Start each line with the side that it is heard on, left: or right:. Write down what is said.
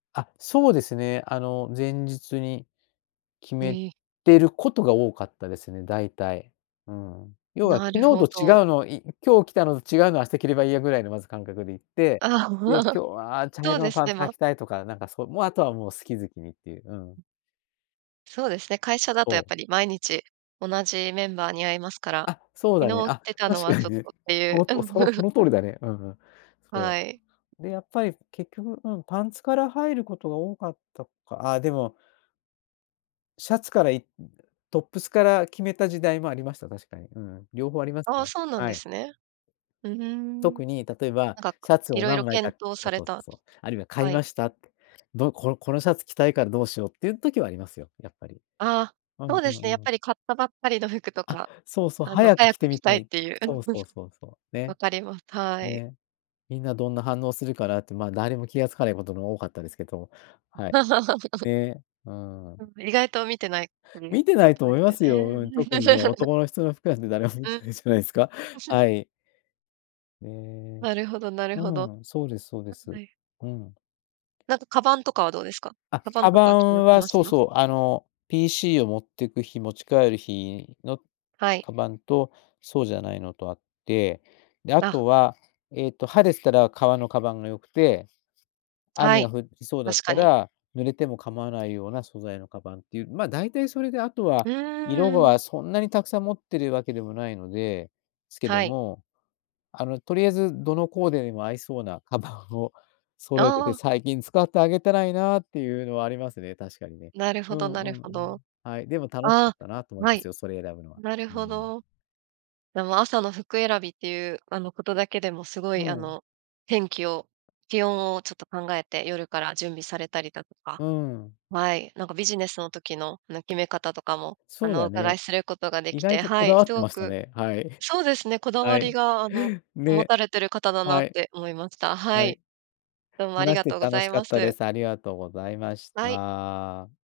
left: あ、そうですね、あの、前日に決
right: う
left: め
right: え。
left: てることが多かったですね、だいたい。うん。要は
right: な
left: 昨
right: るほ
left: 日と違う
right: ど。
left: の、い「今日着たのと違うの明日着ればいいや」ぐらいのまず感覚でいって、
right: あ、う
left: で
right: わ。
left: 「今日は茶
right: そう
left: 色
right: で
left: の
right: す
left: パン
right: ね、
left: ツ履
right: ま。
left: きたい」とか、なんかそう、もう後はもう好き好きにっていう、う
right: う
left: ん。
right: ん。そうですね、会社だとや
left: そ
right: っ
left: う。
right: ぱり毎日同じメンバーに会いますから、
left: あ、そうだね。
right: 昨日着
left: あ、
right: てたの
left: 確
right: は
left: か
right: ち
left: に
right: ょっ
left: ね。
right: とってい
left: そ
right: う。
left: のとうそのそ の通りだね。うんうん。そ
right: はい。
left: う。で、やっぱり結局、うん、パンツから入ることが多かったかあ、でもシャツからいトップスから決めた時代もありました、確かに、うん。両方あります
right: ああ、
left: ね、
right: そうなん
left: は
right: で
left: い。
right: すね。う、ふーん。
left: 特に例えば
right: なんか、か
left: シャツを
right: 色々
left: 何枚か
right: 検討
left: そう
right: され
left: そう、そ
right: た
left: そう、あるいは買
right: は
left: い
right: い。
left: ましたって、どこのこのシャツ着たいからどうしようっていう時はありますよ、やっぱり。
right: ああ、
left: うん
right: そう
left: う
right: で
left: ん
right: すね、やっ
left: うん。
right: ぱり買ったばっかりの服と
left: あ、
right: か、
left: そうそう、
right: あの、
left: 早く
right: 早
left: 着
right: く
left: て
right: 着
left: み
right: た
left: た
right: いっ
left: い。
right: ていう。う
left: そ
right: ん。
left: う
right: む
left: そう
right: すこ
left: そうそう、ね。
right: わかります。たい。
left: ね、みんなどんな反応するかなって、まあ、誰も気が付かないことの多かったですけど、
right: ん。
left: はい。で、うーん。
right: うん、意外と見てないふり
left: 見てな
right: こ
left: いと
right: とで
left: 思い
right: す
left: ま
right: よ
left: すよ。うん。
right: ね。
left: 特にね、男の人の服なんて誰も見
right: う
left: てないじゃないですか？
right: ん。
left: は い。ね。
right: なるほどなる
left: う
right: ほど。
left: ん、そうですそうで
right: [unintelligible]
left: す。
right: はい。
left: うん。
right: なんかカバンとかはどうですか？
left: あ、
right: カバン
left: カ
right: と
left: バ
right: かは決まっ
left: ン
right: て
left: は
right: まし
left: そう
right: た？
left: そう、あの、PC を持ってく日、持ち帰る日の
right: はい。
left: カバンとそうじゃないのとあって、で、あ
right: あ。
left: とは、えっと、晴れてたら革のカバンが良くて、
right: は
left: 雨が
right: い、
left: 降りそうだっ
right: 確か
left: た
right: に。
left: ら、濡れても構わないような素材のカバンっていう、ま、だいたいそれであと
right: う
left: は、色
right: ーん、うん。
left: がそんなにたくさん持ってるわけでもないのですけど
right: はい。
left: も、あの、とりあえず、どのコーデでも合いそうなカバンを揃えて
right: あ
left: て、
right: あ。
left: 最近使ってあげてないなっていうのはありますね、確かにね。
right: なるほ
left: う
right: ど
left: ん
right: な
left: う
right: る
left: んう
right: ほ
left: ん。
right: ど。
left: はい、でも楽しかっ
right: あ、
left: たなと思い
right: は
left: ます
right: い、
left: よ、それ選ぶのは。
right: なる
left: うー
right: ほ
left: ん。
right: ど。でも朝の服選びっていうあの、ことだけでもすご
left: う
right: いあ
left: ん。
right: の、天気を、気温をちょっと考えて夜から準備されたりだとか
left: うん。
right: はい、なんかビジネスの時の、なん、決め方とかも、あ
left: そう
right: の、お
left: だ
right: 伺い
left: ね。
right: することがで
left: 意
right: き
left: 外
right: て
left: とこ
right: は
left: だ
right: い、
left: わっ
right: す
left: て
right: ご
left: ました
right: く
left: ね、はい。
right: そうですね、こだ
left: は
right: わり
left: い、
right: があの、持
left: ね、
right: たれてる方だなっ
left: はい。
right: て思いました。は
left: はい。
right: い。どうもあり
left: 話し
right: が
left: て
right: とうご
left: 楽
right: ざ
left: し
right: い
left: か
right: ま
left: ったで
right: す。
left: す。ありがとうございまし
right: はい。
left: た。